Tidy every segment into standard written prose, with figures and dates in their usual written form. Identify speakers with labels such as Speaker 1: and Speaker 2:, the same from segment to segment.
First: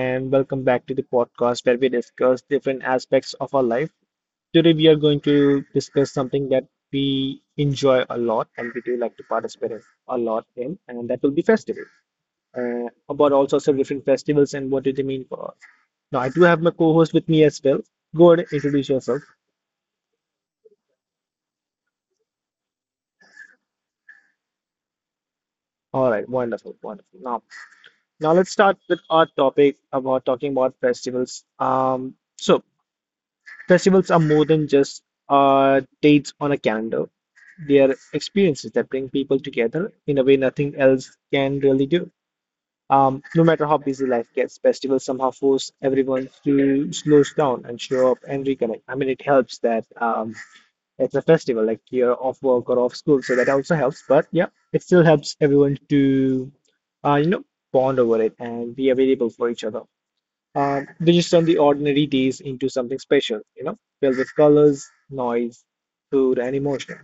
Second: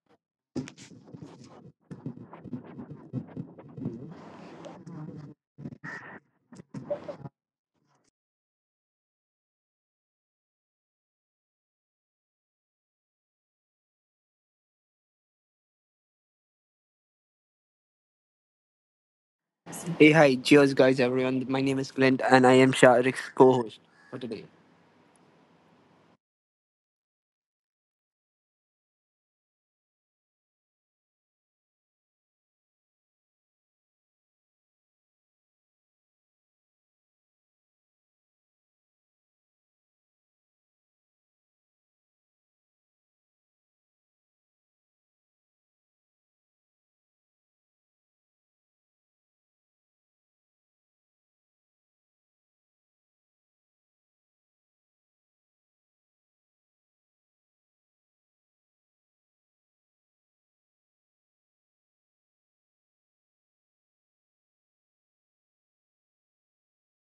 Speaker 1: and welcome back to the podcast where we discuss different aspects of our life. Today we are going to discuss something that we enjoy a lot and we do like to participate in a lot in, and that will be festival. About all sorts of different festivals and what do they mean for us. Now I do have my co-host with me as well. Go ahead, introduce yourself.
Speaker 2: Hey, hi, cheers, guys, everyone. My name is Clint, and I am Sharik's co host for today.
Speaker 1: All right, wonderful, wonderful. Now let's start with our topic about talking about festivals. So festivals are more than just dates on a calendar. They are experiences that bring people together in a way nothing else can really do. No matter how busy life gets, festivals somehow force everyone to slow down and show up and reconnect. I mean, it helps that it's a festival, like you're off work or off school, so that also helps. But yeah, it still helps everyone to, uh, you know, bond over it and be available for each other. They just turn the ordinary days into something special, you know, filled with colors, noise, food, and emotion.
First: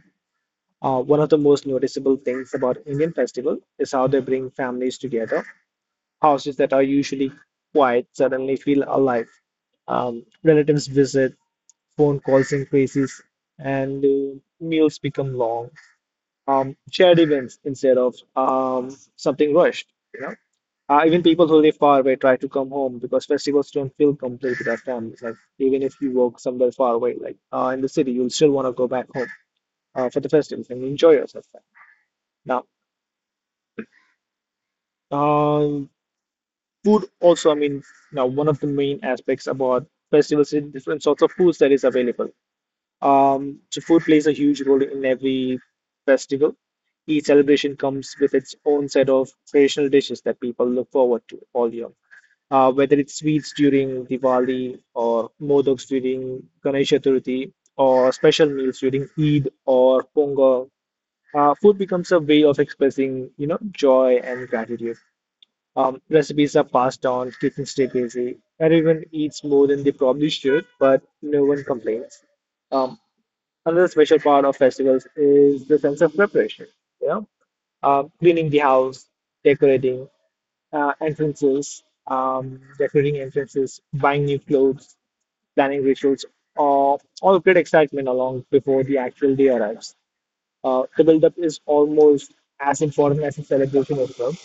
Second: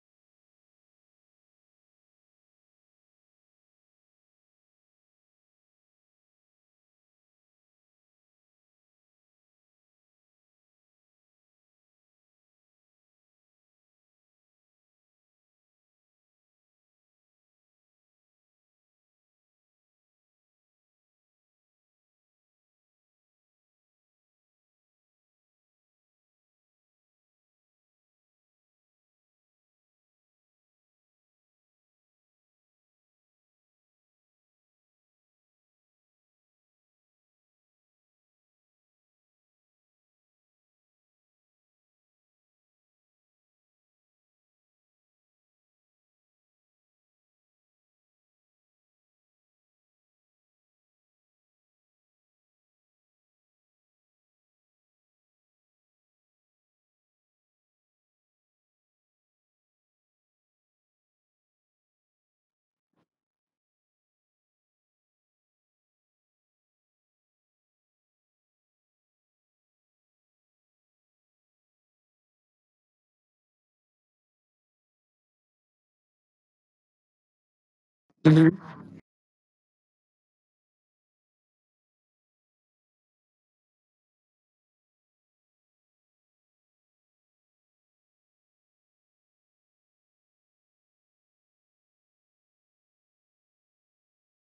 Speaker 1: One of the most noticeable things about Indian festival is how they bring families together. Houses that are usually quiet suddenly feel alive. Relatives visit, phone calls increases, and meals become long. Shared events instead of something rushed, you know. Even people who live far away try to come home because festivals don't feel complete without families. Like even if you work somewhere far away, like in the city, you'll still want to go back home for the festivals and enjoy yourself. Now, uh, food also. I mean, now one of the main aspects about festivals is different sorts of foods that is available. So food plays a huge role in every festival. Each celebration comes with its own set of traditional dishes that people look forward to all year. Whether it's sweets during Diwali or modaks during Ganesh Chaturthi or special meals during Eid or Pongal, food becomes a way of expressing, you know, joy and gratitude. Recipes are passed on, kitchens stay busy. Everyone eats more than they probably should, but no one complains. Um, Another special part of festivals is the sense of preparation, you know, cleaning the house, decorating, decorating entrances, buying new clothes, planning rituals, or all great excitement along before the actual day arrives. The build-up is almost as important as the celebration itself.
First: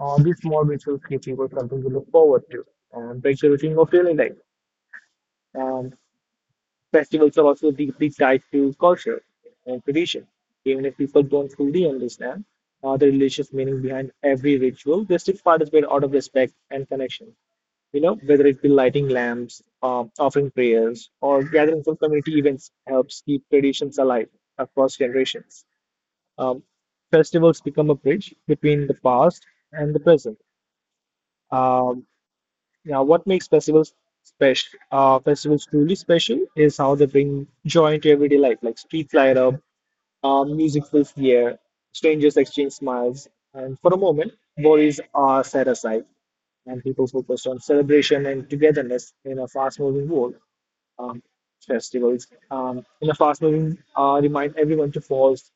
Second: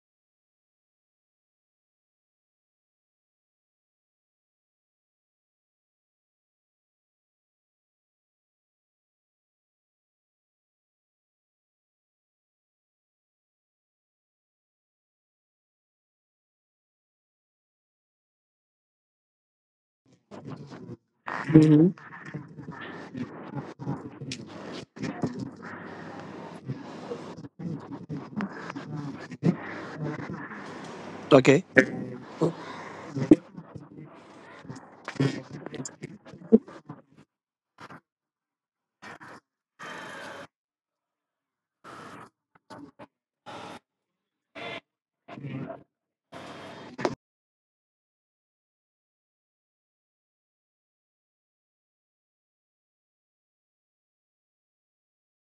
Speaker 1: These small rituals give people something to look forward to and break the routine of daily life. And festivals are also deeply tied to culture and tradition. Even if people don't fully understand the religious meaning behind every ritual, they still participate out of respect and connection. You know, whether it be lighting lamps, offering prayers, or gathering
Speaker 2: hmm
Speaker 1: for community events helps keep traditions alive across generations. Um, Festivals become a bridge between the past and the present.
Speaker 2: Okay.
Speaker 1: Um, what makes festivals special? Festivals truly special is how they bring joy into everyday life, like streets light up, music fills the air, strangers exchange smiles, and for a moment, worries are set aside, and people focus on celebration and togetherness in a fast-moving world. Um, Festivals in a fast-moving remind everyone to pause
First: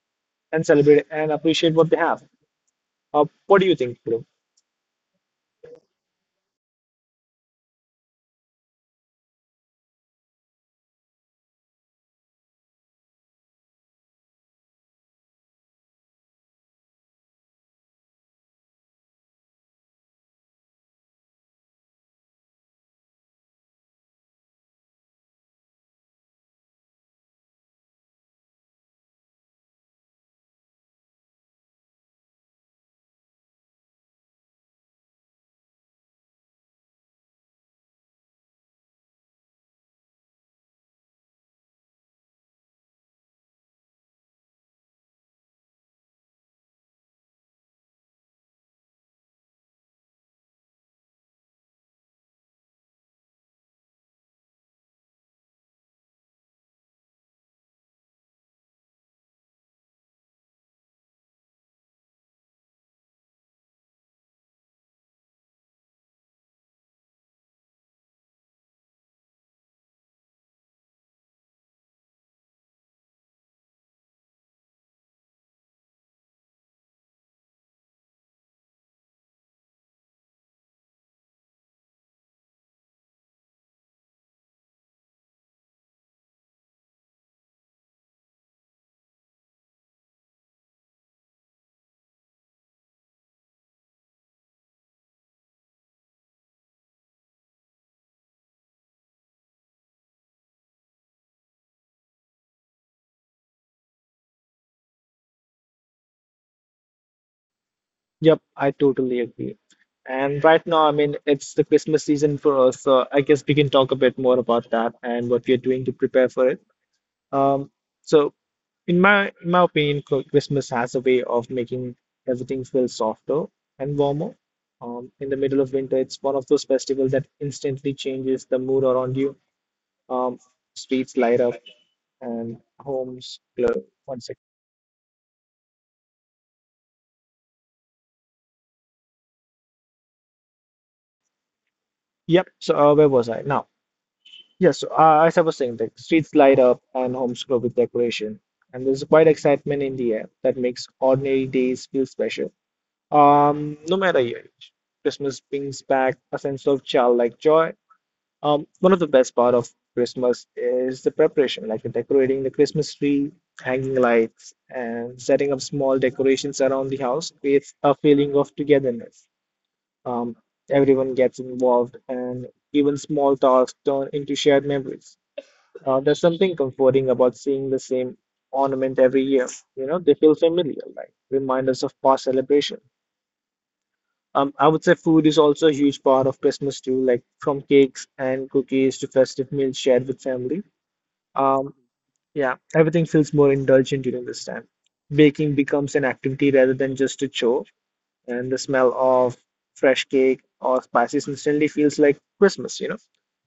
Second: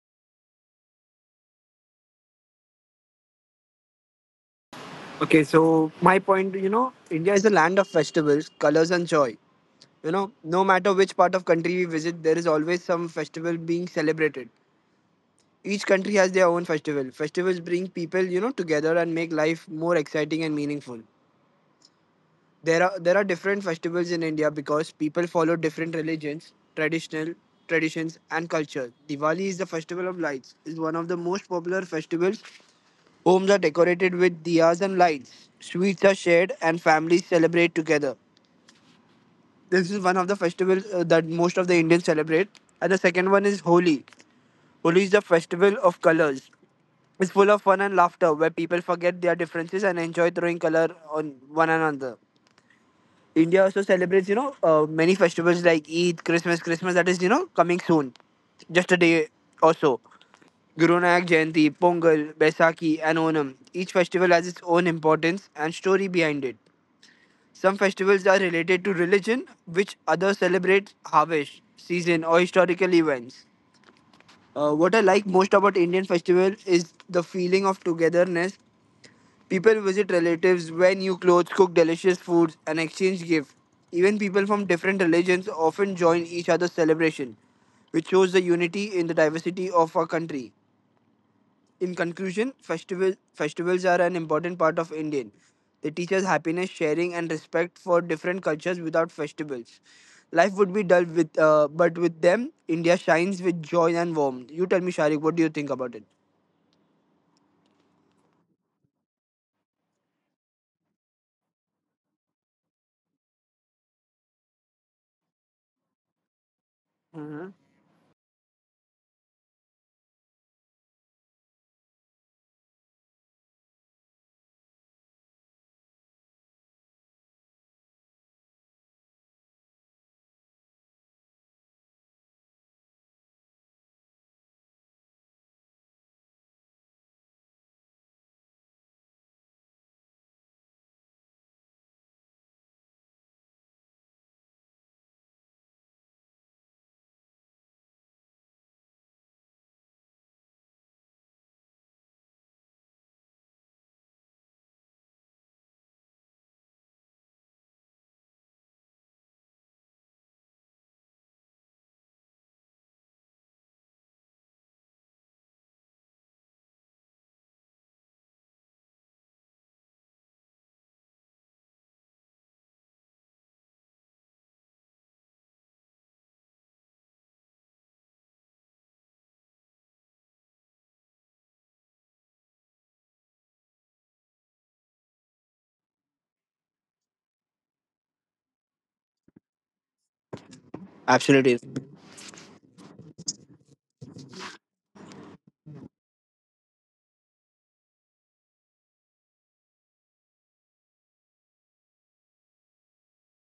Speaker 1: and celebrate and appreciate what they have. What do you think, Dhruv?
Speaker 2: Okay, so my point, you know, India is a land of festivals, colors, and joy. You know, no matter which part of country we visit, there is always some festival being celebrated. Each country has their own festival. Festivals bring people, you know, together and make life more exciting and meaningful. There are different festivals in India because people follow different religions, traditional traditions and culture. Diwali is the festival of lights. Is one of the most popular festivals. Homes are decorated with diyas and lights. Sweets are shared and families celebrate together. This is one of the festivals that most of the Indians celebrate. And the second one is Holi. Holi is the festival of colors. It's full of fun and laughter where people forget their differences and enjoy throwing color on one another. India also celebrates, you know, many festivals like Eid, Christmas, Christmas that is, you know, coming soon, just a day or so. Guru Nanak Jayanti, Pongal, Baisakhi, and Onam. Each festival has its own importance and story behind it. Some festivals are related to religion, which others celebrate harvest, season, or historical events. What I like most about Indian festival is the feeling of togetherness. People visit relatives, wear new clothes, cook delicious foods, and exchange gifts. Even people from different religions often join each other's celebration, which shows the unity in the diversity of our country. In conclusion, festivals are an important part of Indian. They teach us happiness, sharing, and respect for different cultures without festivals. Life would be dull with, but with them, India shines with joy and warmth. You tell me, Sharik, what do you think about it?
Speaker 1: Yep, I totally agree. And right now, I mean, it's the Christmas season for us, so I guess we can talk a bit more about that and what we are doing to prepare for it.
Speaker 2: Mhm.
Speaker 1: Um, so in my opinion, Christmas has a way of making everything feel softer and warmer. In the middle of winter, it's one of those festivals that instantly changes the mood around you. Um, Streets light up and homes glow. One second. Yep. So where was I now? Yes. So, as I was saying, the streets light up and homes glow with decoration, and there's quite excitement in the air that makes ordinary days feel special. No matter your age, Christmas brings back a sense of childlike joy. One of the best part of Christmas is the preparation, like the decorating the Christmas tree, hanging lights, and setting up small decorations around the house creates a feeling of togetherness. Um, Everyone gets involved, and even small tasks turn into shared memories. There's something comforting about seeing the same ornament every year. You know, they feel familiar, like reminders of past celebrations. I would say food is also a huge part of Christmas too, like from cakes and cookies to festive meals shared with family.
Speaker 2: Absolutely.
Speaker 1: Um, yeah, everything feels more indulgent during this time. Baking becomes an activity rather than just a chore, and the smell of fresh cake or spices instantly feels like Christmas, you know.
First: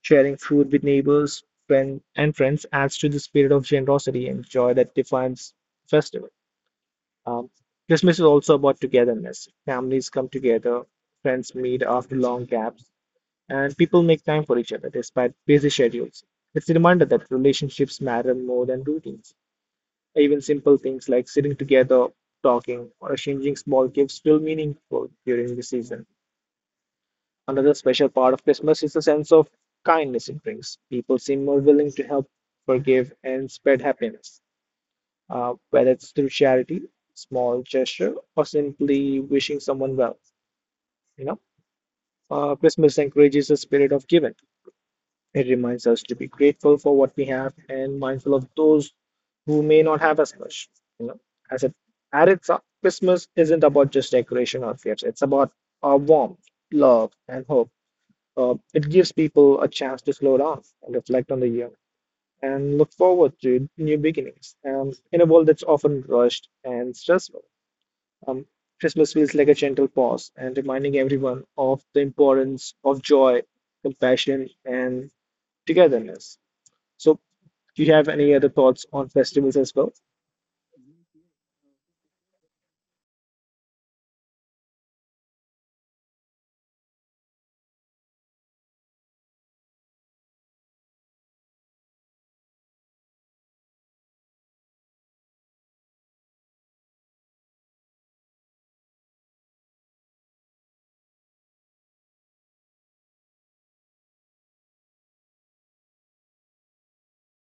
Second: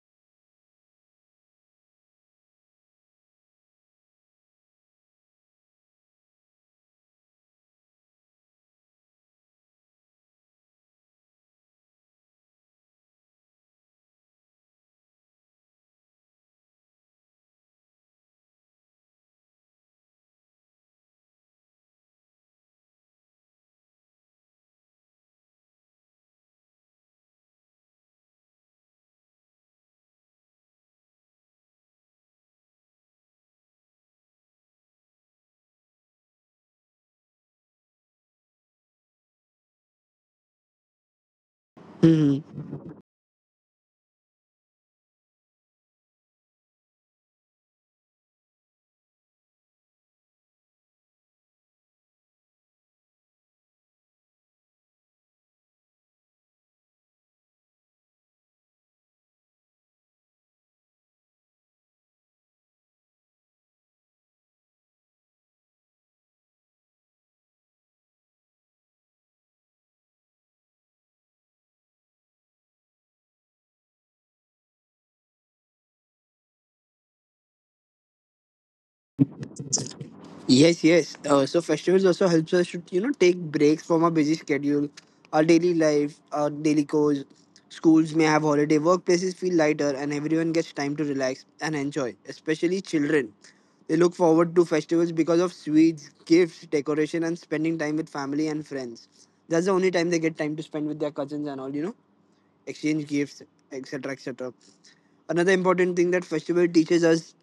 Speaker 1: Sharing food with neighbors, friend, and friends adds to the spirit of generosity and joy that defines festival. Um, Christmas is also about togetherness. Families come together, friends meet after long gaps, and people make time for each other despite busy schedules. It's a reminder that relationships matter more than routines. Even simple things like sitting together, talking, or exchanging small gifts feel meaningful during the season. Another special part of Christmas is the sense of kindness it brings. People seem more willing to help, forgive, and spread happiness whether it's through charity, small gesture, or simply wishing someone well. You know,
Speaker 2: Mhm.
Speaker 1: Christmas encourages a spirit of giving. It reminds us to be grateful for what we have and mindful of those who may not have as much. You know, as it at its up, Christmas isn't about just decoration or gifts. It's about our warmth, love, and hope. It gives people a chance to slow down and reflect on the year and look forward to new beginnings in a world that's often rushed and stressful. Um, Christmas feels like a gentle pause and reminding everyone of the importance of joy, compassion, and togetherness. So, do you have any other thoughts on festivals as well?
Speaker 2: Yes, yes. So festivals also helps us to you know take breaks from our busy schedule, our daily life, our daily chores. Schools may have holiday, workplaces feel lighter, and everyone gets time to relax and enjoy. Especially children, they look forward to festivals because of sweets, gifts, decoration, and spending time with family and friends. That's the only time they get time to spend with their cousins and all. You know, exchange gifts, etc., etc. Another important thing that festival teaches us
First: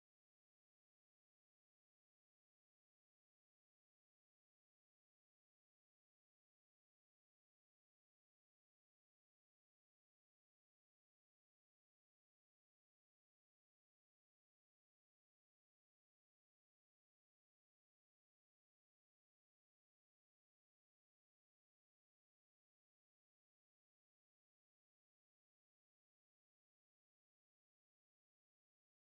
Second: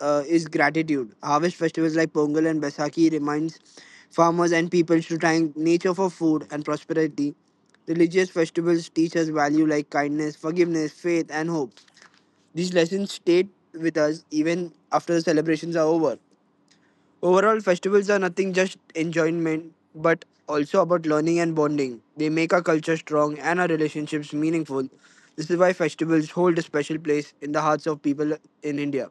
Speaker 2: is gratitude. Harvest festivals like Pongal and Baisakhi reminds farmers and people to thank nature for food and prosperity. Religious festivals teach us value like kindness, forgiveness, faith, and hope. These lessons stay with us even after the celebrations are over. Overall, festivals are nothing just enjoyment, but also about learning and bonding. They make our culture strong and our relationships meaningful. This is why festivals hold a special place in the hearts of people in India.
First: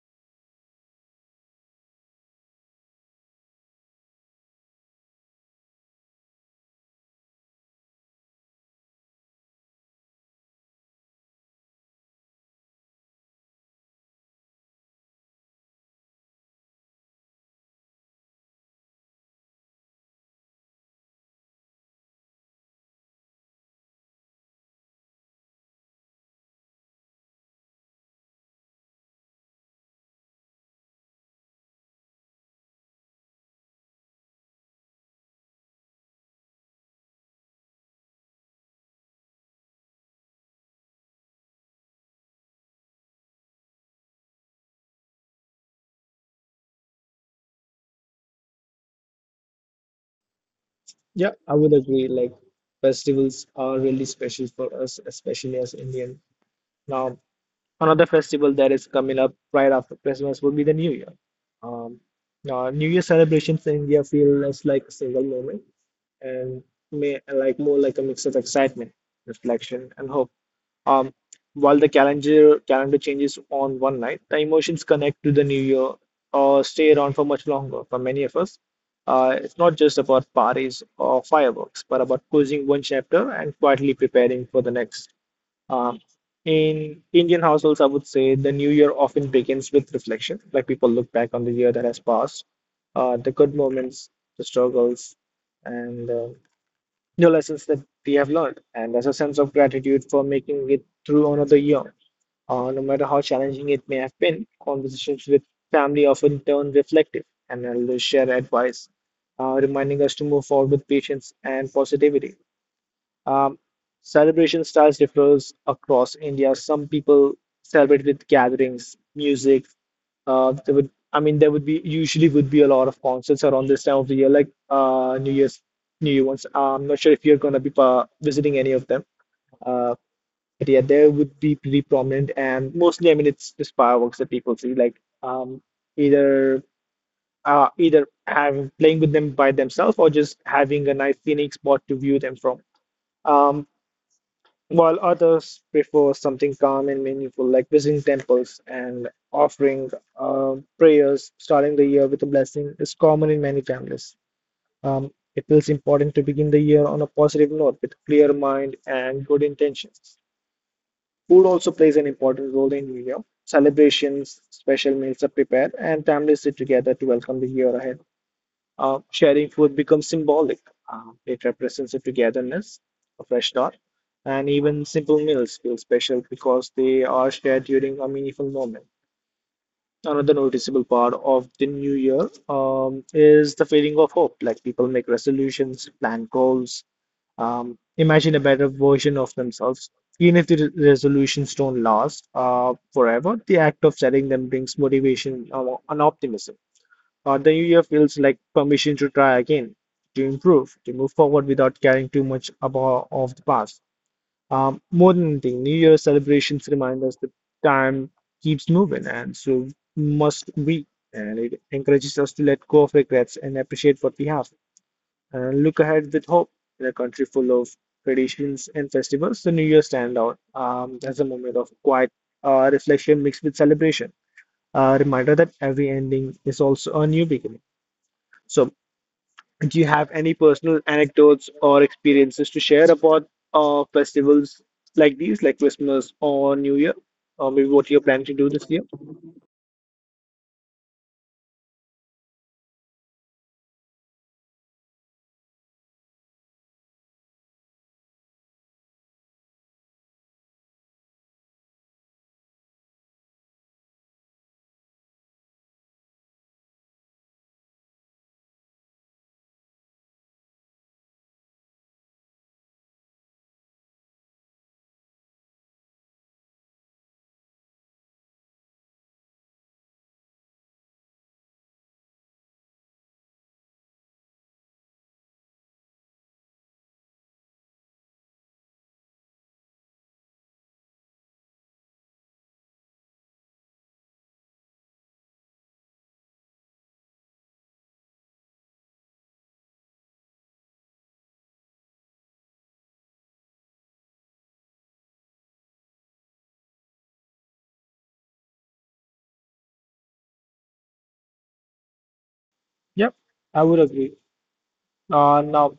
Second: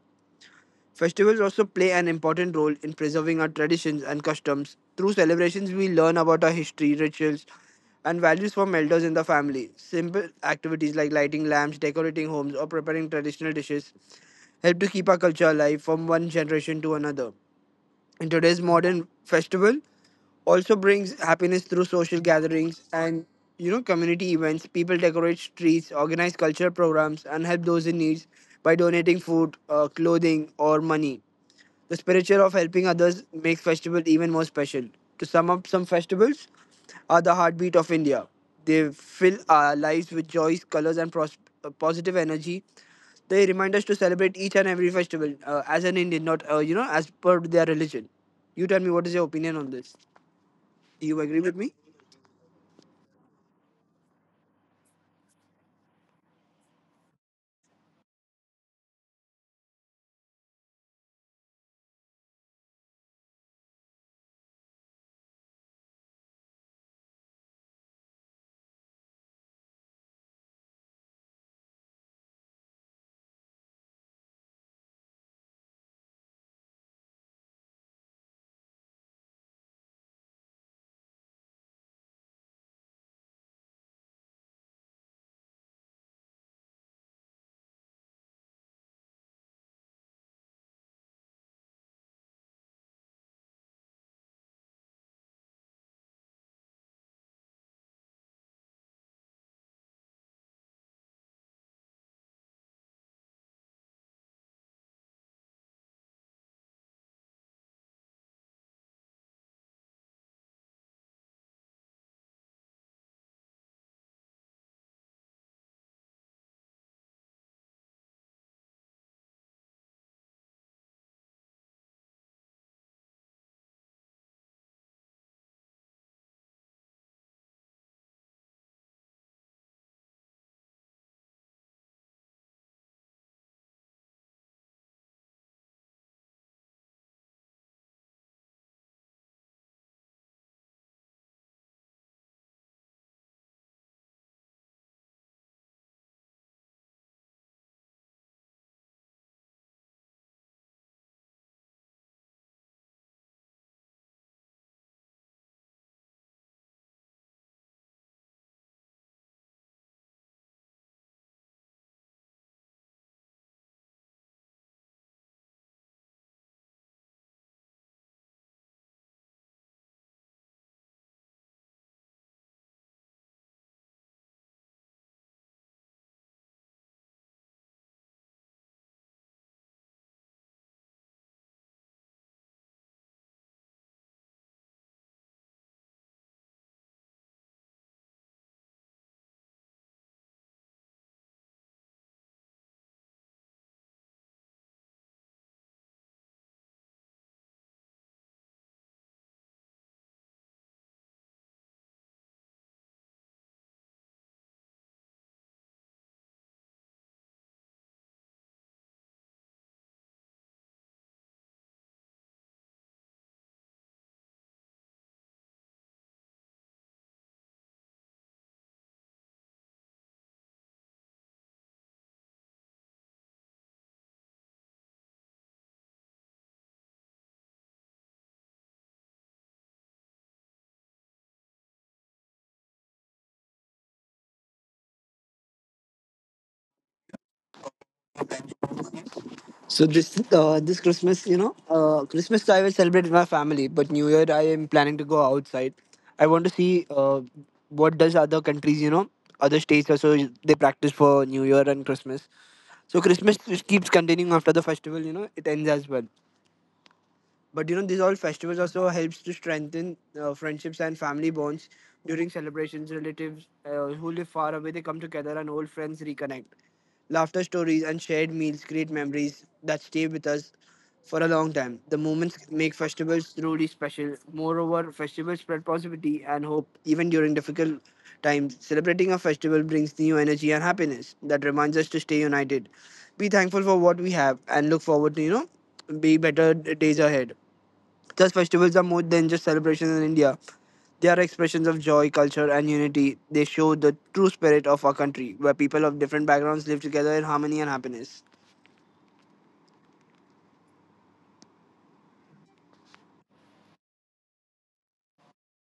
Speaker 2: Festivals also play an important role in preserving our traditions and customs. Through celebrations, we learn about our history, rituals, and values from elders in the family. Simple activities like lighting lamps, decorating homes, or preparing traditional dishes help to keep our culture alive from one generation to another. In today's modern festival also brings happiness through social gatherings and, you know, community events. People decorate streets, organize cultural programs, and help those in need by donating food, clothing, or money. The spiritual of helping others makes festival even more special. To sum up, some festivals are the heartbeat of India. They fill our lives with joys, colors, and positive energy. They remind us to celebrate each and every festival as an Indian, not you know, as per their religion. You tell me, what is your opinion on this? Do you
Speaker 1: Yeah,
Speaker 2: agree
Speaker 1: I
Speaker 2: with me?
Speaker 1: would agree. Like, festivals are really special for us, especially as Indian. Now, another festival that is coming up right after Christmas would be the New Year. Um, New Year celebrations in India feel less like a single moment and may like more like a mix of excitement, reflection, and hope. Um, while the calendar changes on one night, the emotions connect to the new year or stay around for much longer. For many of us, it's not just about parties or fireworks, but about closing one chapter and quietly preparing for the next. Um, in Indian households, I would say the new year often begins with reflection. Like people look back on the year that has passed, the good moments, the struggles, and the lessons that we have learned. And there's a sense of gratitude for making it through another year. No matter how challenging it may have been, conversations with family often turn reflective and elders share advice, reminding us to move forward with patience and positivity. Um, Celebration styles differs across India. Some people celebrate with gatherings, music. I mean, there would be usually would be a lot of concerts around this time of the year, like New Year's, New Year ones. I'm not sure if you're gonna be visiting any of them. Uh, but yeah, there would be pretty prominent, and mostly, I mean, it's just fireworks that people see, like either either having playing with them by themselves or just having a nice scenic spot to view them from. Um, while others prefer something calm and meaningful, like visiting temples and offering prayers. Starting the year with a blessing is common in many families. It feels important to begin the year on a positive note with clear mind and good intentions. Food also plays an important role in New Year. Celebrations, special meals are prepared, and families sit together to welcome the year ahead. Sharing food becomes symbolic. It represents a togetherness, a fresh start, and even simple meals feel special because they are shared during a meaningful moment. Another noticeable part of the new year is the feeling of hope. Like people make resolutions, plan goals, imagine a better version of themselves. Even if the resolutions don't last forever, the act of setting them brings motivation and optimism. The new year feels like permission to try again, to improve, to move forward without caring too much about of the past. More than anything, New Year celebrations remind us that time keeps moving, and so must we. And it encourages us to let go of regrets and appreciate what we have, and look ahead with hope. In a country full of traditions and festivals, the New Year stand out as a moment of quiet reflection mixed with celebration, a reminder that every ending is also a new beginning. So, do you have any personal anecdotes or experiences to share about festivals like these, like Christmas or New Year, or maybe what you're planning to do this year?
Speaker 2: So this this Christmas, you know, Christmas, so I will celebrate with my family, but New Year I am planning to go outside. I want to see what does other countries, you know, other states also they practice for New Year and Christmas. So Christmas just keeps continuing after the festival, you know, it ends as well. But you know, these all festivals also helps to strengthen friendships and family bonds. During celebrations, relatives who live far away they come together and old friends reconnect. Laughter stories and shared meals create memories that stay with us for a long time. The moments make festivals truly special. Moreover, festivals spread positivity and hope even during difficult times. Celebrating a festival brings new energy and happiness that reminds us to stay united. Be thankful for what we have and look forward to, you know, be better days ahead. Thus, festivals are more than just celebrations in India. They are expressions of joy, culture, and unity. They show the true spirit of our country, where people of different backgrounds live together in harmony and happiness.
Speaker 1: Yep, I would agree. Now,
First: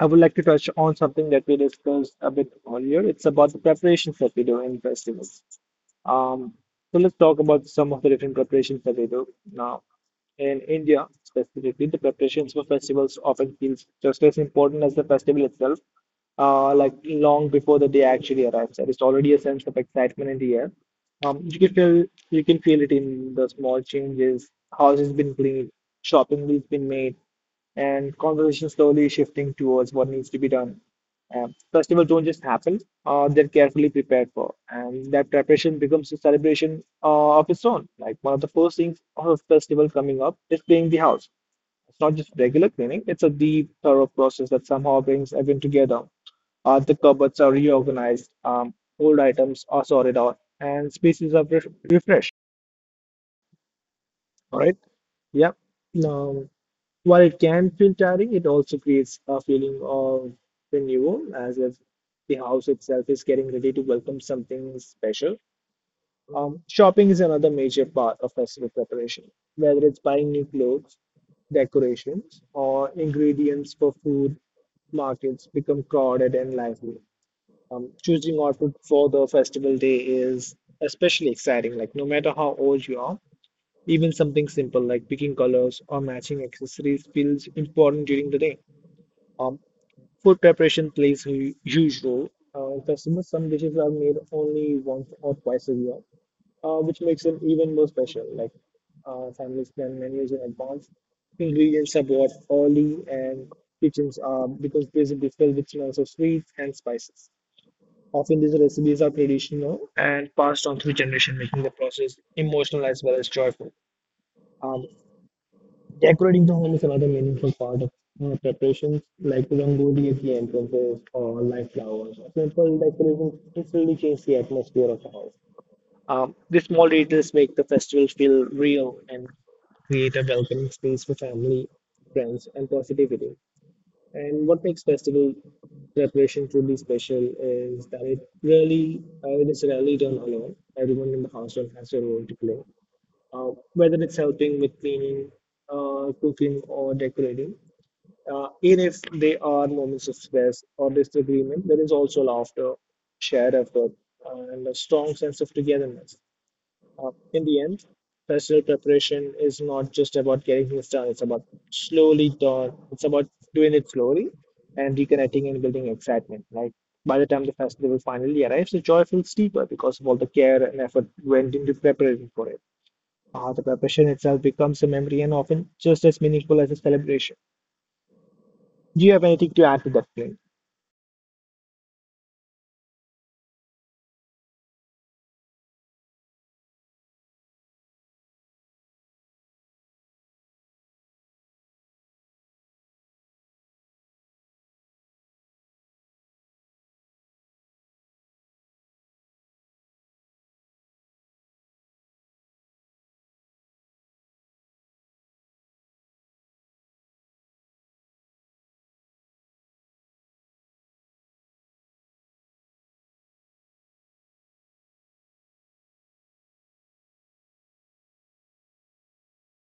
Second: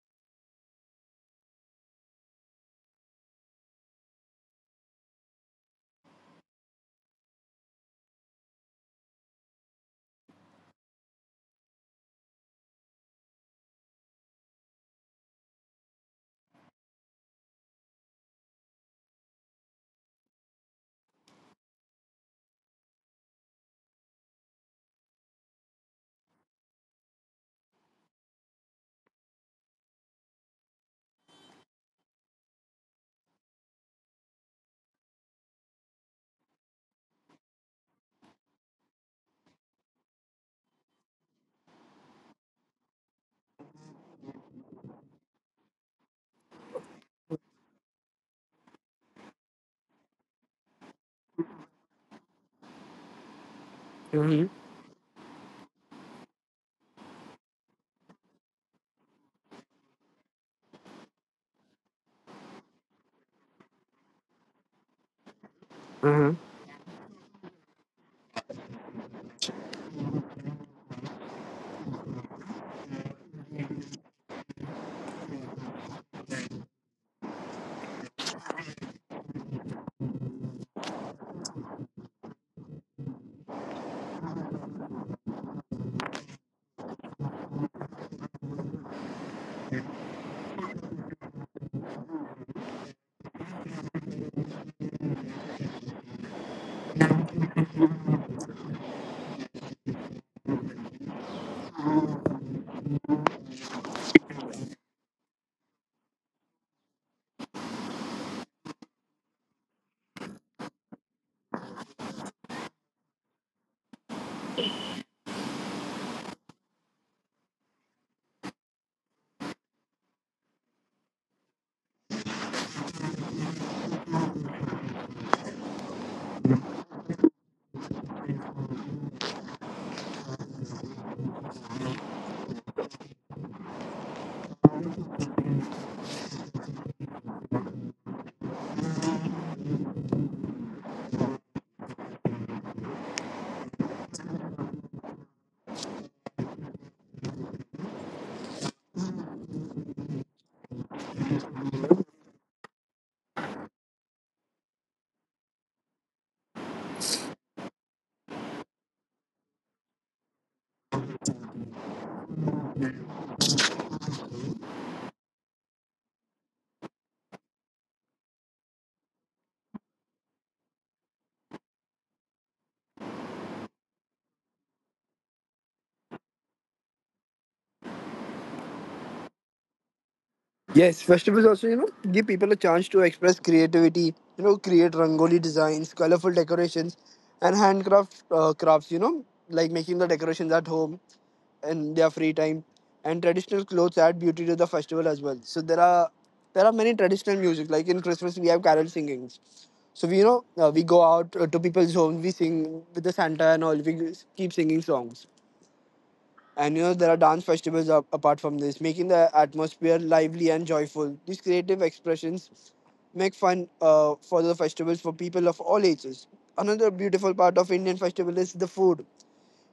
Speaker 1: I would like to touch on something that we discussed a bit earlier. It's about the preparations that we do in festivals. Um, so let's talk about some of the different preparations that we do now. In India, specifically, the preparations for festivals often feels just as important as the festival itself. Like long before the day actually arrives, there is already a sense of excitement in the air. You can feel you can feel it in the small changes. House has been cleaned, shopping has been made, and conversation slowly shifting towards what needs to be done. Festivals don't just happen; they're carefully prepared for, and that preparation becomes a celebration of its own. Like one of the first things of a festival coming up is cleaning the house. It's not just regular cleaning; it's a deep, thorough process that somehow brings everyone together. The cupboards are reorganized, old items are sorted out, and spaces are refreshed.
Speaker 2: Mm-hmm.
Speaker 1: All right. Yeah. Um, while it can feel tiring, it also creates a feeling of renewal, as if the house itself is getting ready to welcome something special. Shopping is another major part of festival preparation, whether it's buying new clothes, decorations, or ingredients for food markets become crowded and lively. Choosing outfit for the festival day is especially exciting. Like no matter how old you are, even something simple like picking colors or matching accessories feels important during the day. Um, Food preparation plays a huge role. In festivals, some dishes are made only once or twice a year, which makes them even more special. Families plan menus in advance, ingredients are bought early, and kitchens are becomes busy filled with smells of sweets and spices. Often these recipes are traditional and passed on through generation, making the process emotional as well as joyful. Um, decorating the home is another meaningful part of preparations, like rangoli at the entrances or light flowers. Or Simple decorations really change the atmosphere of the house. These small details make the festival feel real and create a welcoming space for family, friends, and positivity. And what makes festival preparation truly special is that it really, it is rarely done alone. Everyone in the household has their role to play. Whether it's helping with cleaning, cooking, or decorating, even if they are moments of stress or disagreement, there is also laughter, shared effort, and a strong sense of togetherness. In the end, festival preparation is not just about getting things done, it's about slowly done, it's about doing it slowly and reconnecting and building excitement. Like by the time the festival finally arrives, the joy feels deeper because of all the care and effort went into preparing for it. The preparation itself becomes a memory and often just as meaningful as a celebration. Do you have anything to add to that, Clint?
Speaker 2: Yes, festivals also, you know, give people a chance to express creativity, you know, create rangoli designs, colorful decorations, and handcraft crafts, you know, like making the decorations at home in their free time. And traditional clothes add beauty to the festival as well. So there are many traditional music. Like in Christmas, we have carol singings. So we, you know, we go out to people's homes, we sing with the Santa and all. We keep singing songs. And you know, there are dance festivals apart from this, making the atmosphere lively and joyful. These creative expressions make fun for the festivals for people of all ages. Another beautiful part of Indian festival is the food.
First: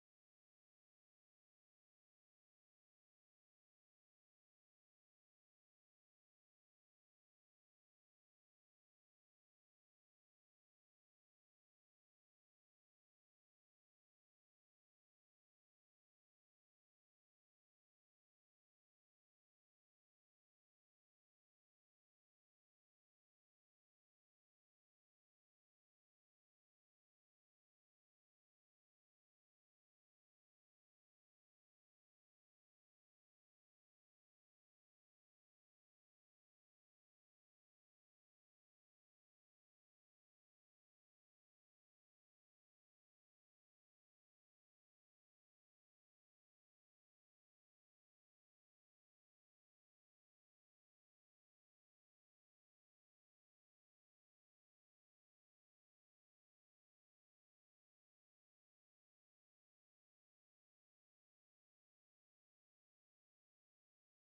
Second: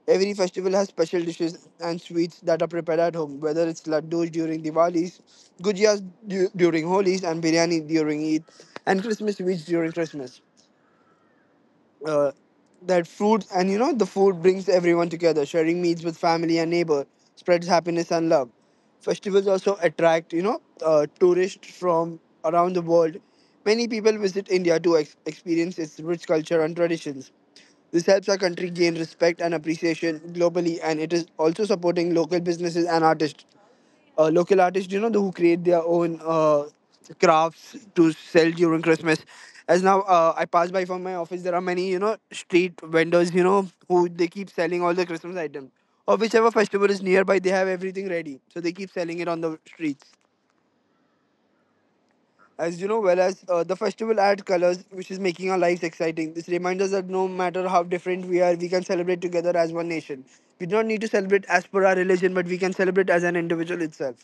Speaker 2: Every festival has special dishes and sweets that are prepared at home, whether it's laddus during Diwalis, gujiyas during Holis, and biryani during Eid, and Christmas sweets during Christmas uh, that fruits and, you know, the food brings everyone together. Sharing meals with family and neighbor spreads happiness and love. Festivals also attract, you know, tourists from around the world. Many people visit India to experience its rich culture and traditions. This helps our country gain respect and appreciation globally, and it is also supporting local businesses and artists. Local artists, you know, the, who create their own crafts to sell during Christmas. As now I pass by from my office, there are many, you know, street vendors, you know, who they keep selling all the Christmas items. Or whichever festival is nearby, they have everything ready. So they keep selling it on the streets. As you know, well as the festival adds colors, which is making our lives exciting. This reminds us that no matter how different we are, we can celebrate together as one nation. We do not need to celebrate as per our religion, but we can celebrate as an individual itself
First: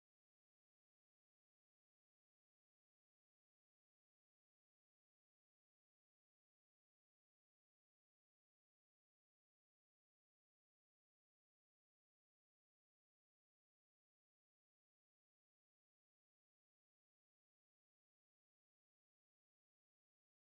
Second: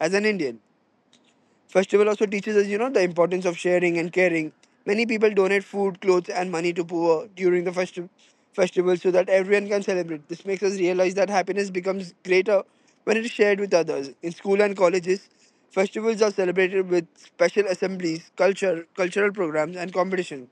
Speaker 2: as an Indian. Festival also teaches us, you know, the importance of sharing and caring. Many people donate food, clothes, and money to poor during the festival so that everyone can celebrate. This makes us realize that happiness becomes greater when it is shared with others. In school and colleges, festivals are celebrated with special assemblies, cultural programs, and competitions.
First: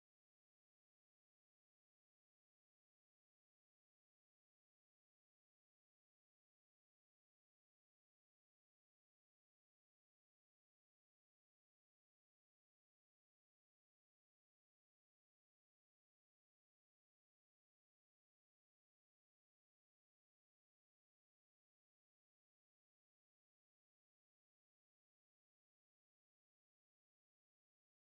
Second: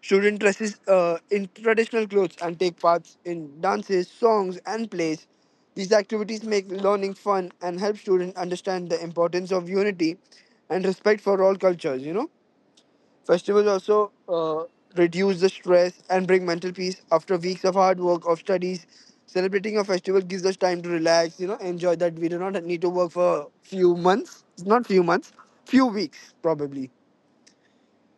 Speaker 2: Students dresses in traditional clothes and take parts in dances, songs, and plays. These activities make learning fun and help students understand the importance of unity and respect for all cultures. You know, festivals also reduce the stress and bring mental peace after weeks of hard work of studies. Celebrating a festival gives us time to relax. You know, enjoy that we do not need to work for few months. Not few months, few weeks probably,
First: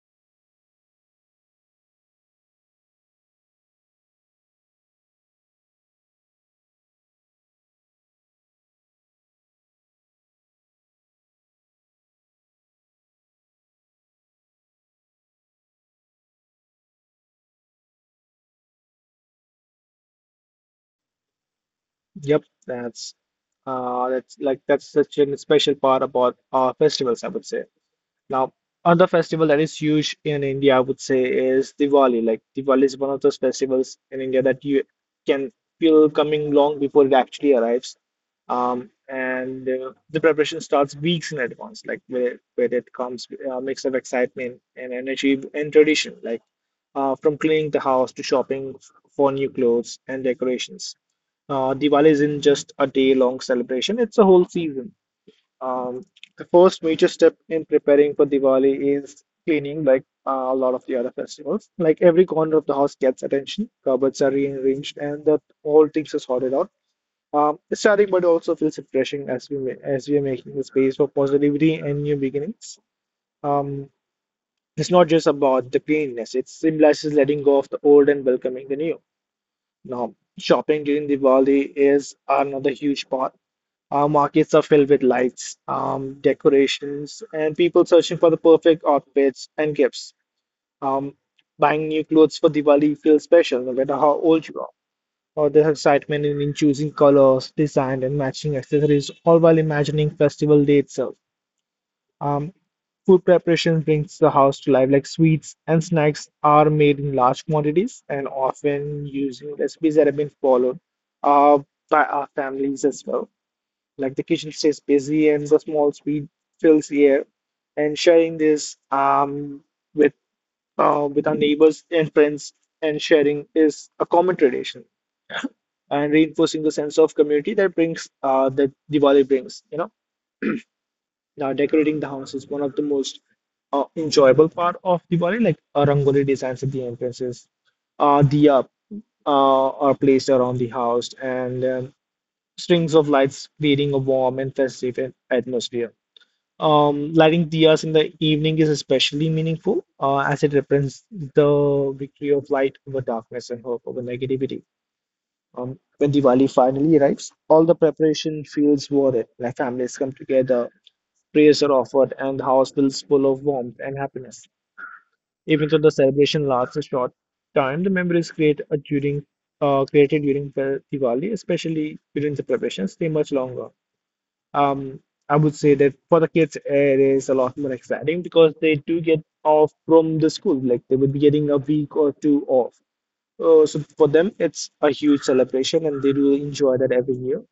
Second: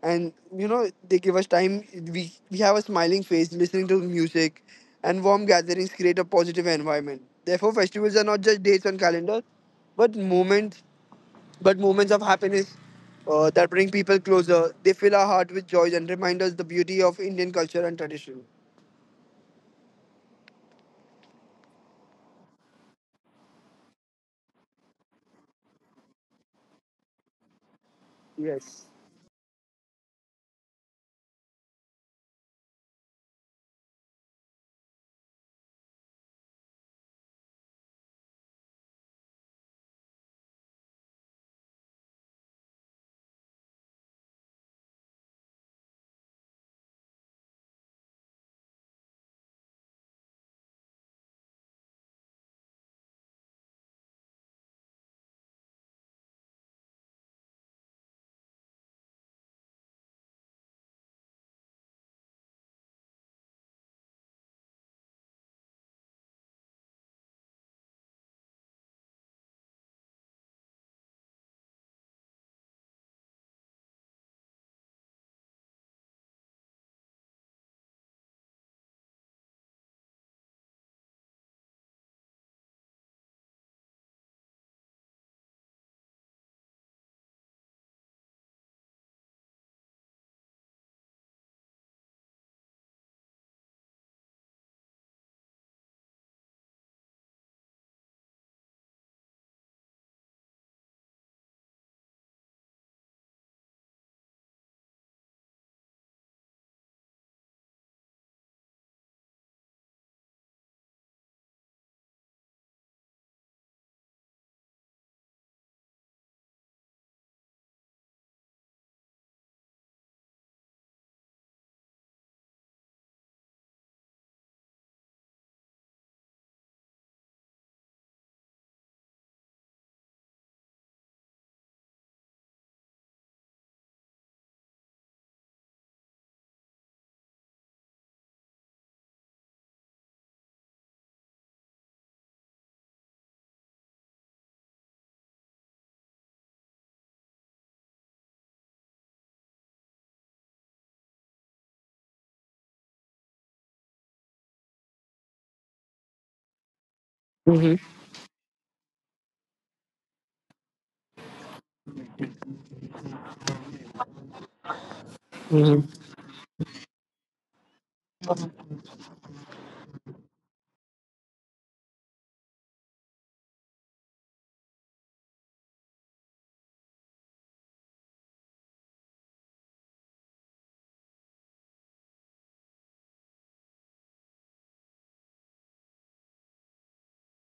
Speaker 2: and you know they give us time. We have a smiling face listening to music, and warm gatherings create a positive environment. Therefore, festivals are not just dates on calendar, but moments of happiness that bring people closer. They fill our heart with joy and remind us the beauty of Indian culture and tradition.
Speaker 1: Yep, that's that's such a special part about our festivals, I would say. Now,
Speaker 2: Yes.
Speaker 1: another festival that is huge in India, I would say, is Diwali. Like Diwali is one of those festivals in India that you can feel coming long before it actually arrives. And The preparation starts weeks in advance, like where it comes a mix of excitement and energy and tradition, like from cleaning the house to shopping for new clothes and decorations. Diwali isn't just a day-long celebration, it's a whole season. Um, the first major step in preparing for Diwali is cleaning, like a lot of the other festivals. Like every corner of the house gets attention, cupboards are rearranged, and the whole things are sorted out. It's starting, but also feels refreshing as as we are making the space for positivity and new beginnings. Um, it's not just about the cleanliness; it symbolizes letting go of the old and welcoming the new. Now, shopping during Diwali is another huge part. Our markets are filled with lights, decorations, and people searching for the perfect outfits and gifts. Um, buying new clothes for Diwali feels special, no matter how old you are. Or the excitement in choosing colors, design, and matching accessories, all while imagining festival day itself. Um, food preparation brings the house to life, like sweets and snacks are made in large quantities and often using recipes that have been followed uh, by our families as well. Like the kitchen stays busy and the small sweet fills the air. And sharing this with with our neighbors and friends and sharing is a common tradition and reinforcing the sense of community that brings that Diwali brings. You know, now decorating the house is one of the most enjoyable part of Diwali, like rangoli designs at the entrances, diya are placed around the house, and strings of lights creating a warm and festive atmosphere. Lighting diyas in the evening is especially meaningful as it represents the victory of light over darkness and hope over negativity. When Diwali finally arrives, all
Speaker 2: Mm-hmm.
Speaker 1: the preparation feels worth it. Like families come together, prayers are offered, and the house feels full of warmth and happiness. Even though the celebration lasts a short time, the memories created during Diwali, especially during the preparations, stay much longer. Um, I would say that for the kids, it is a lot more exciting because they do get off from the school. Like they would be getting a week or two off. So for them, it's a huge celebration, and they do enjoy that every year.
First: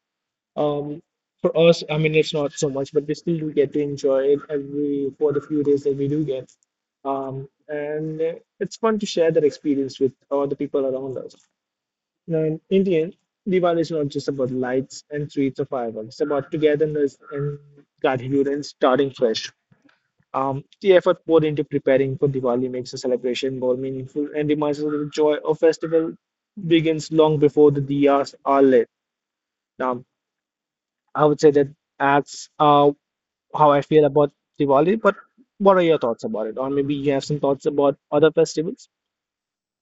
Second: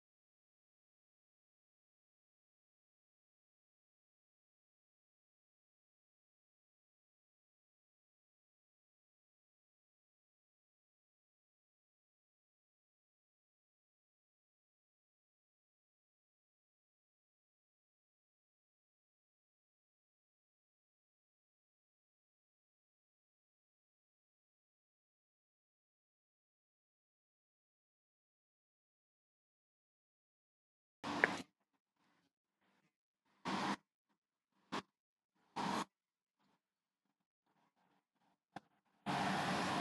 Speaker 1: Um, for us, I mean, it's not so much, but we still do get to enjoy it every for the few days that we do get. And It's fun to share that experience with all the people around us. Now, in Indian, Diwali is not just about lights and sweets or fireworks. It's about togetherness and gratitude and starting fresh. The effort poured into preparing for Diwali makes the celebration more meaningful and reminds us that the joy of festival begins long before the diyas are lit. Um, I would say that that's how I feel about Diwali. But what are your thoughts about it? Or maybe you have some thoughts about other festivals?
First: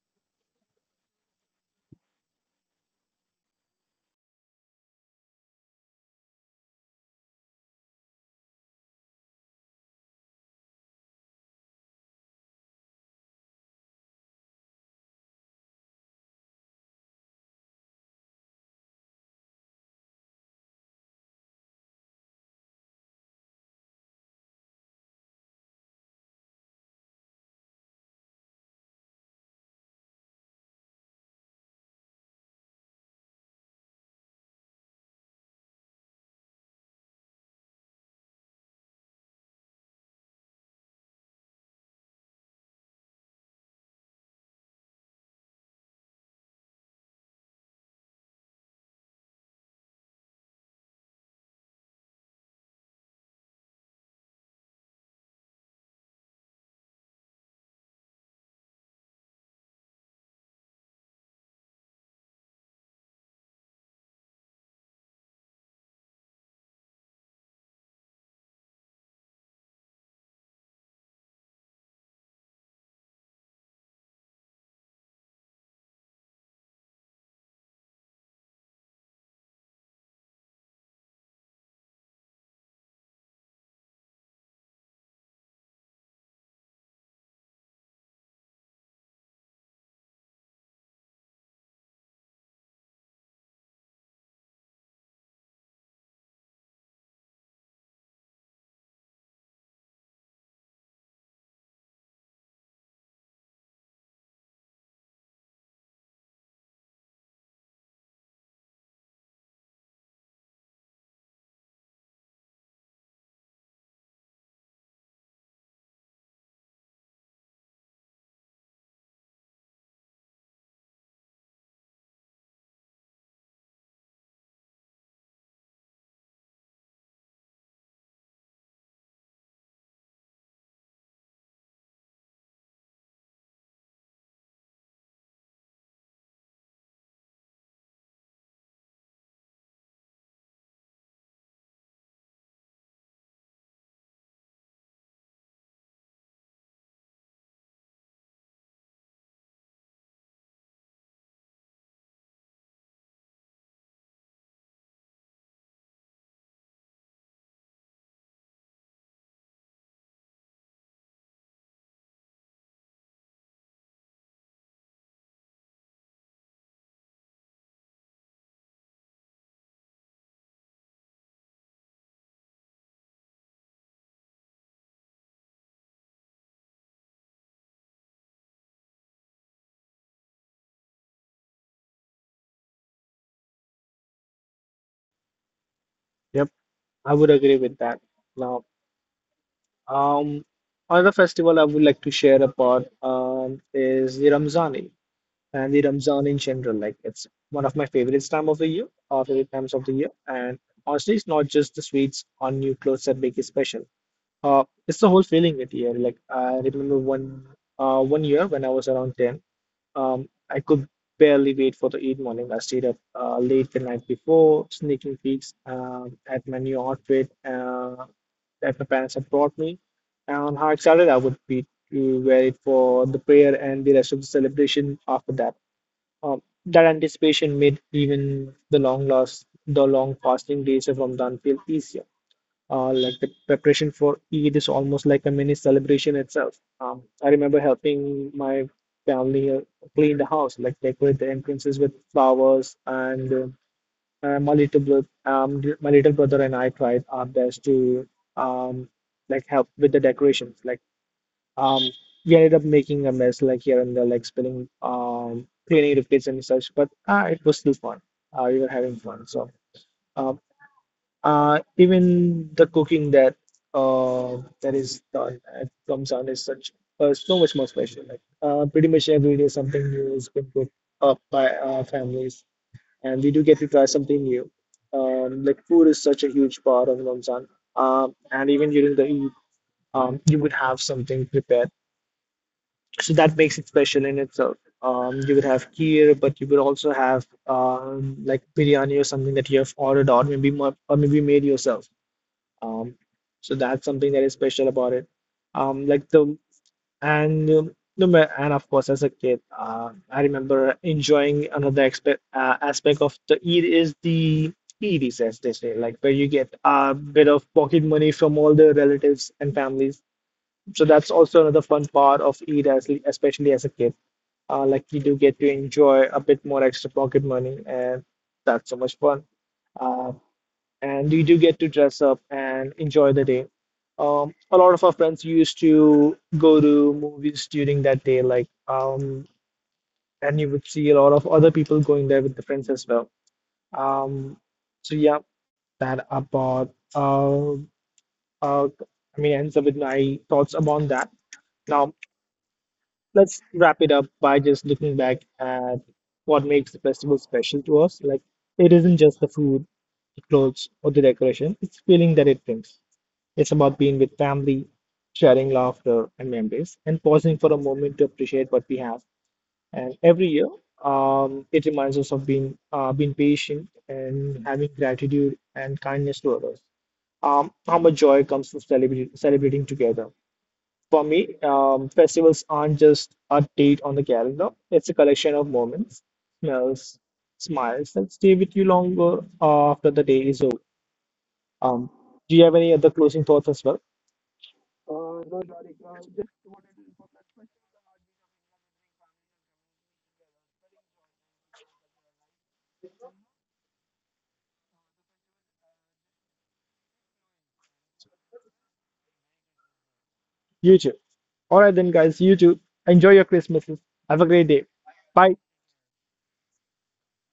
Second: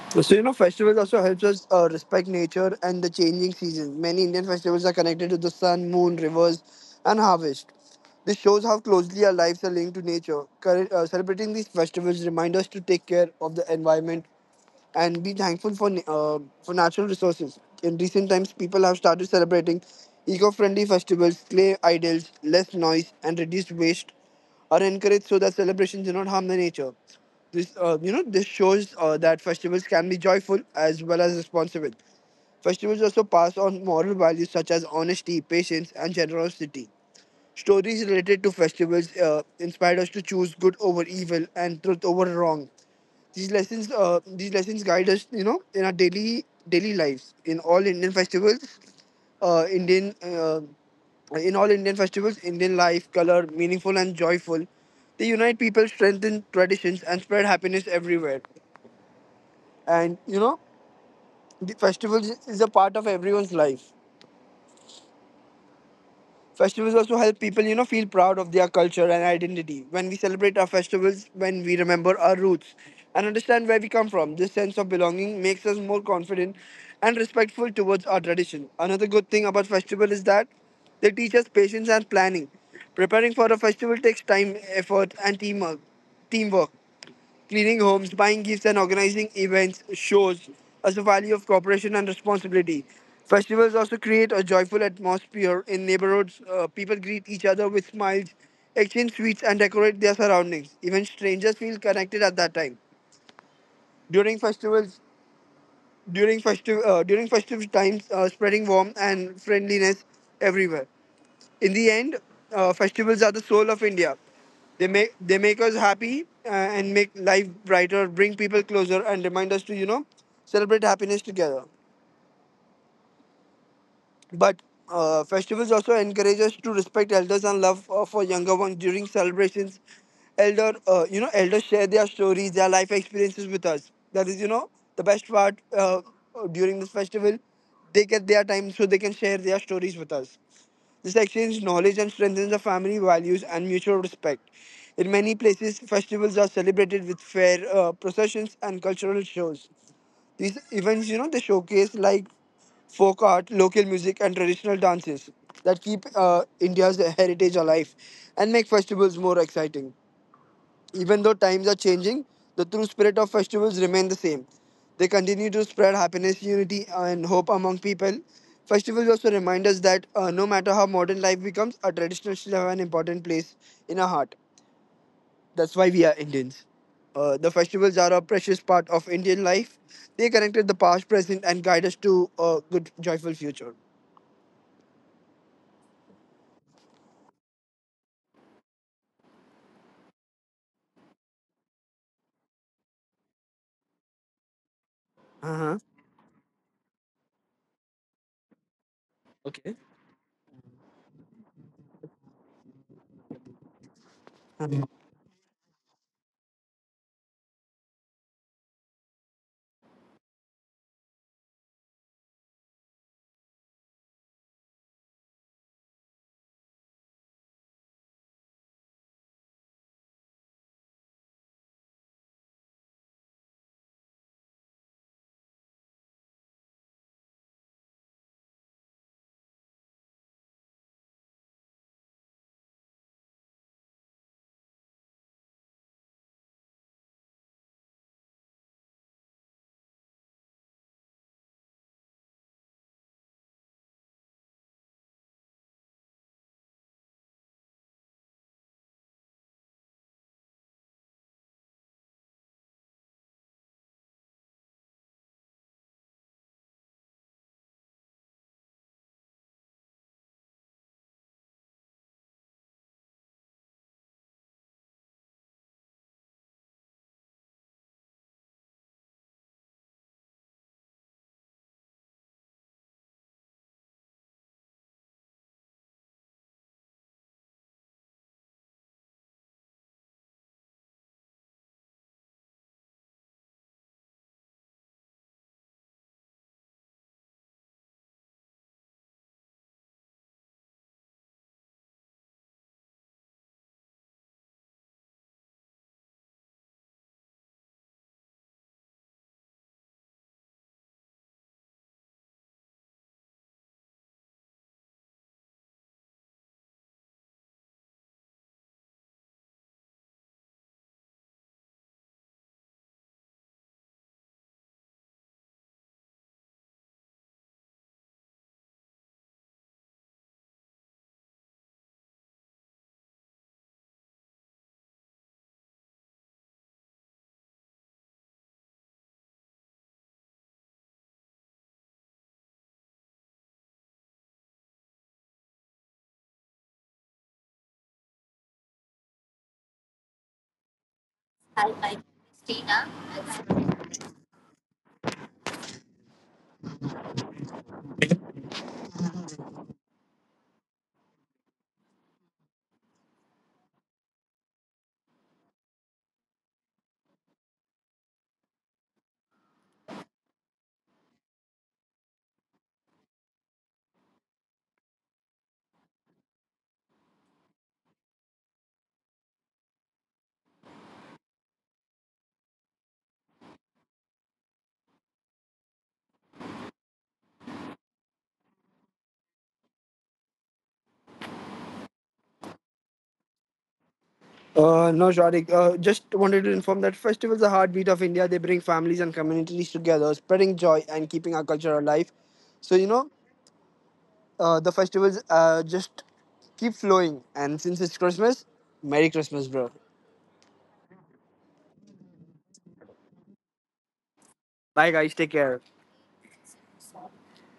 Speaker 2: So, you know, festivals also helps us respect nature and the changing seasons. Many Indian festivals are connected to the sun, moon, rivers, and harvest. This shows how closely our lives are linked to nature. Celebrating these festivals remind us to take care of the environment and be thankful for for natural resources. In recent times, people have started celebrating eco-friendly festivals, clay idols, less noise, and reduced waste are encouraged so that celebrations do not harm the nature. This, you know, this shows that festivals can be joyful as well as responsible. Festivals also pass on moral values such as honesty, patience, and generosity. Stories related to festivals inspired us to choose good over evil and truth over wrong. These lessons guide us, you know, in our daily lives. Uh, Indian, uh, in all Indian festivals, Indian life, color, meaningful and joyful. They unite people, strengthen traditions, and spread happiness everywhere. And you know, the festivals is a part of everyone's life. Festivals also help people, you know, feel proud of their culture and identity. When we celebrate our festivals, when we remember our roots and understand where we come from, this sense of belonging makes us more confident and respectful towards our tradition. Another good thing about festival is that they teach us patience and planning. Preparing for a festival takes time, effort, and teamwork. Teamwork cleaning homes, buying gifts, and organizing events shows us the value of cooperation and responsibility. Festivals also create a joyful atmosphere in neighborhoods. People greet each other with smiles, exchange sweets, and decorate their surroundings. Even strangers feel connected at that time. During festivals, during festive times, spreading warmth and friendliness everywhere. In the end, festivals are the soul of India. They make us happy and make life brighter, bring people closer, and remind us to, you know, celebrate happiness together. But festivals also encourage us to respect elders and love for younger ones during celebrations. You know, elders share their stories, their life experiences with us. That is, you know, the best part during this festival. They get their time so they can share their stories with us. This exchange knowledge and strengthens the family values and mutual respect. In many places, festivals are celebrated with fair processions and cultural shows. These events, you know, they showcase like folk art, local music, and traditional dances that keep India's heritage alive and make festivals more exciting. Even though times are changing, the true spirit of festivals remain the same. They continue to spread happiness, unity, and hope among people. Festivals also remind us that no matter how modern life becomes, our traditions still have an important place in our heart. That's why we are Indians. The festivals are a precious part of Indian life. They connected the past, present, and guide us to a good, joyful future.
Speaker 1: Yep, I would agree with that. Now. Um, another festival I would like to share about is the Ramzani and the
Speaker 2: Uh-huh.
Speaker 1: Ramzan in general. Like it's one of my favorites time of the year, or favorite times of the year. And honestly, it's not just the sweets or new clothes that make it special. It's the whole feeling it year. Like I remember one year when I was around 10. I could barely wait for the Eid morning. I stayed up late the night before, sneaking peeks at my new outfit that my parents had brought me. And how excited I would be to wear it for the prayer and the rest of the celebration after that. That anticipation made even the long fasting days of Ramadan feel easier. Like the preparation for Eid is almost like a mini celebration itself. I remember helping my family clean the house, like decorate the entrances with flowers, and my little brother and I tried our best to um, like help with the decorations. Um, we ended up making a mess, like here and there, like spilling cleaning the plates and such. But it was still fun. We were having fun, so. Um, Even the cooking that is done at Ramzan is such so much more special. Pretty much every day something new is being cooked up by our families, and we do get to try something new. Like food is such a huge part of Ramzan. And even during the Eid, you would have something prepared, so that makes it special in itself. You would have kheer, but you would also have like biryani or something that you have ordered or maybe made yourself, um, so that's something that is special about it. Like the and no ma- and of course as a kid, I remember enjoying another expe aspect of the Eid is the Eidies as they say, like where you get a bit of pocket money from all the relatives and families. So that's also another fun part of Eid, as especially as a kid. Like you do get to enjoy a bit more extra pocket money, and that's so much fun. Uh, and we do get to dress up and enjoy the day. A lot of our friends used to go to movies during that day, and you would see a lot of other people going there with the friends as well. Um, so yeah, that about I mean ends up with my thoughts upon that. Now
Speaker 2: Uh-huh.
Speaker 1: let's wrap it up by just looking back at what makes the festival special to us. Like it isn't just the food, the clothes, or the decoration; it's the feeling that it brings. It's about being with family, sharing laughter and memories, and pausing for a moment to appreciate what we have. And every year, it reminds us of being patient and having gratitude and kindness to others. How much joy comes from celebrating together. For me, festivals aren't just a date on the calendar. It's a collection of moments, smells, smiles that stay with you longer after the day is over. Um, do you have any other closing thoughts as well?
Speaker 2: No, Sharik. Just wanted to inform that festivals are heartbeat of India. They bring families and communities together, spreading joy and keeping our culture alive. So you know, the festivals just keep flowing. And since it's Christmas, Merry Christmas, bro.
Speaker 1: YouTube. All right, then, guys, YouTube. Enjoy your Christmases. Have a great day.
Speaker 2: Bye, guys. Take
Speaker 1: Bye.
Speaker 2: care.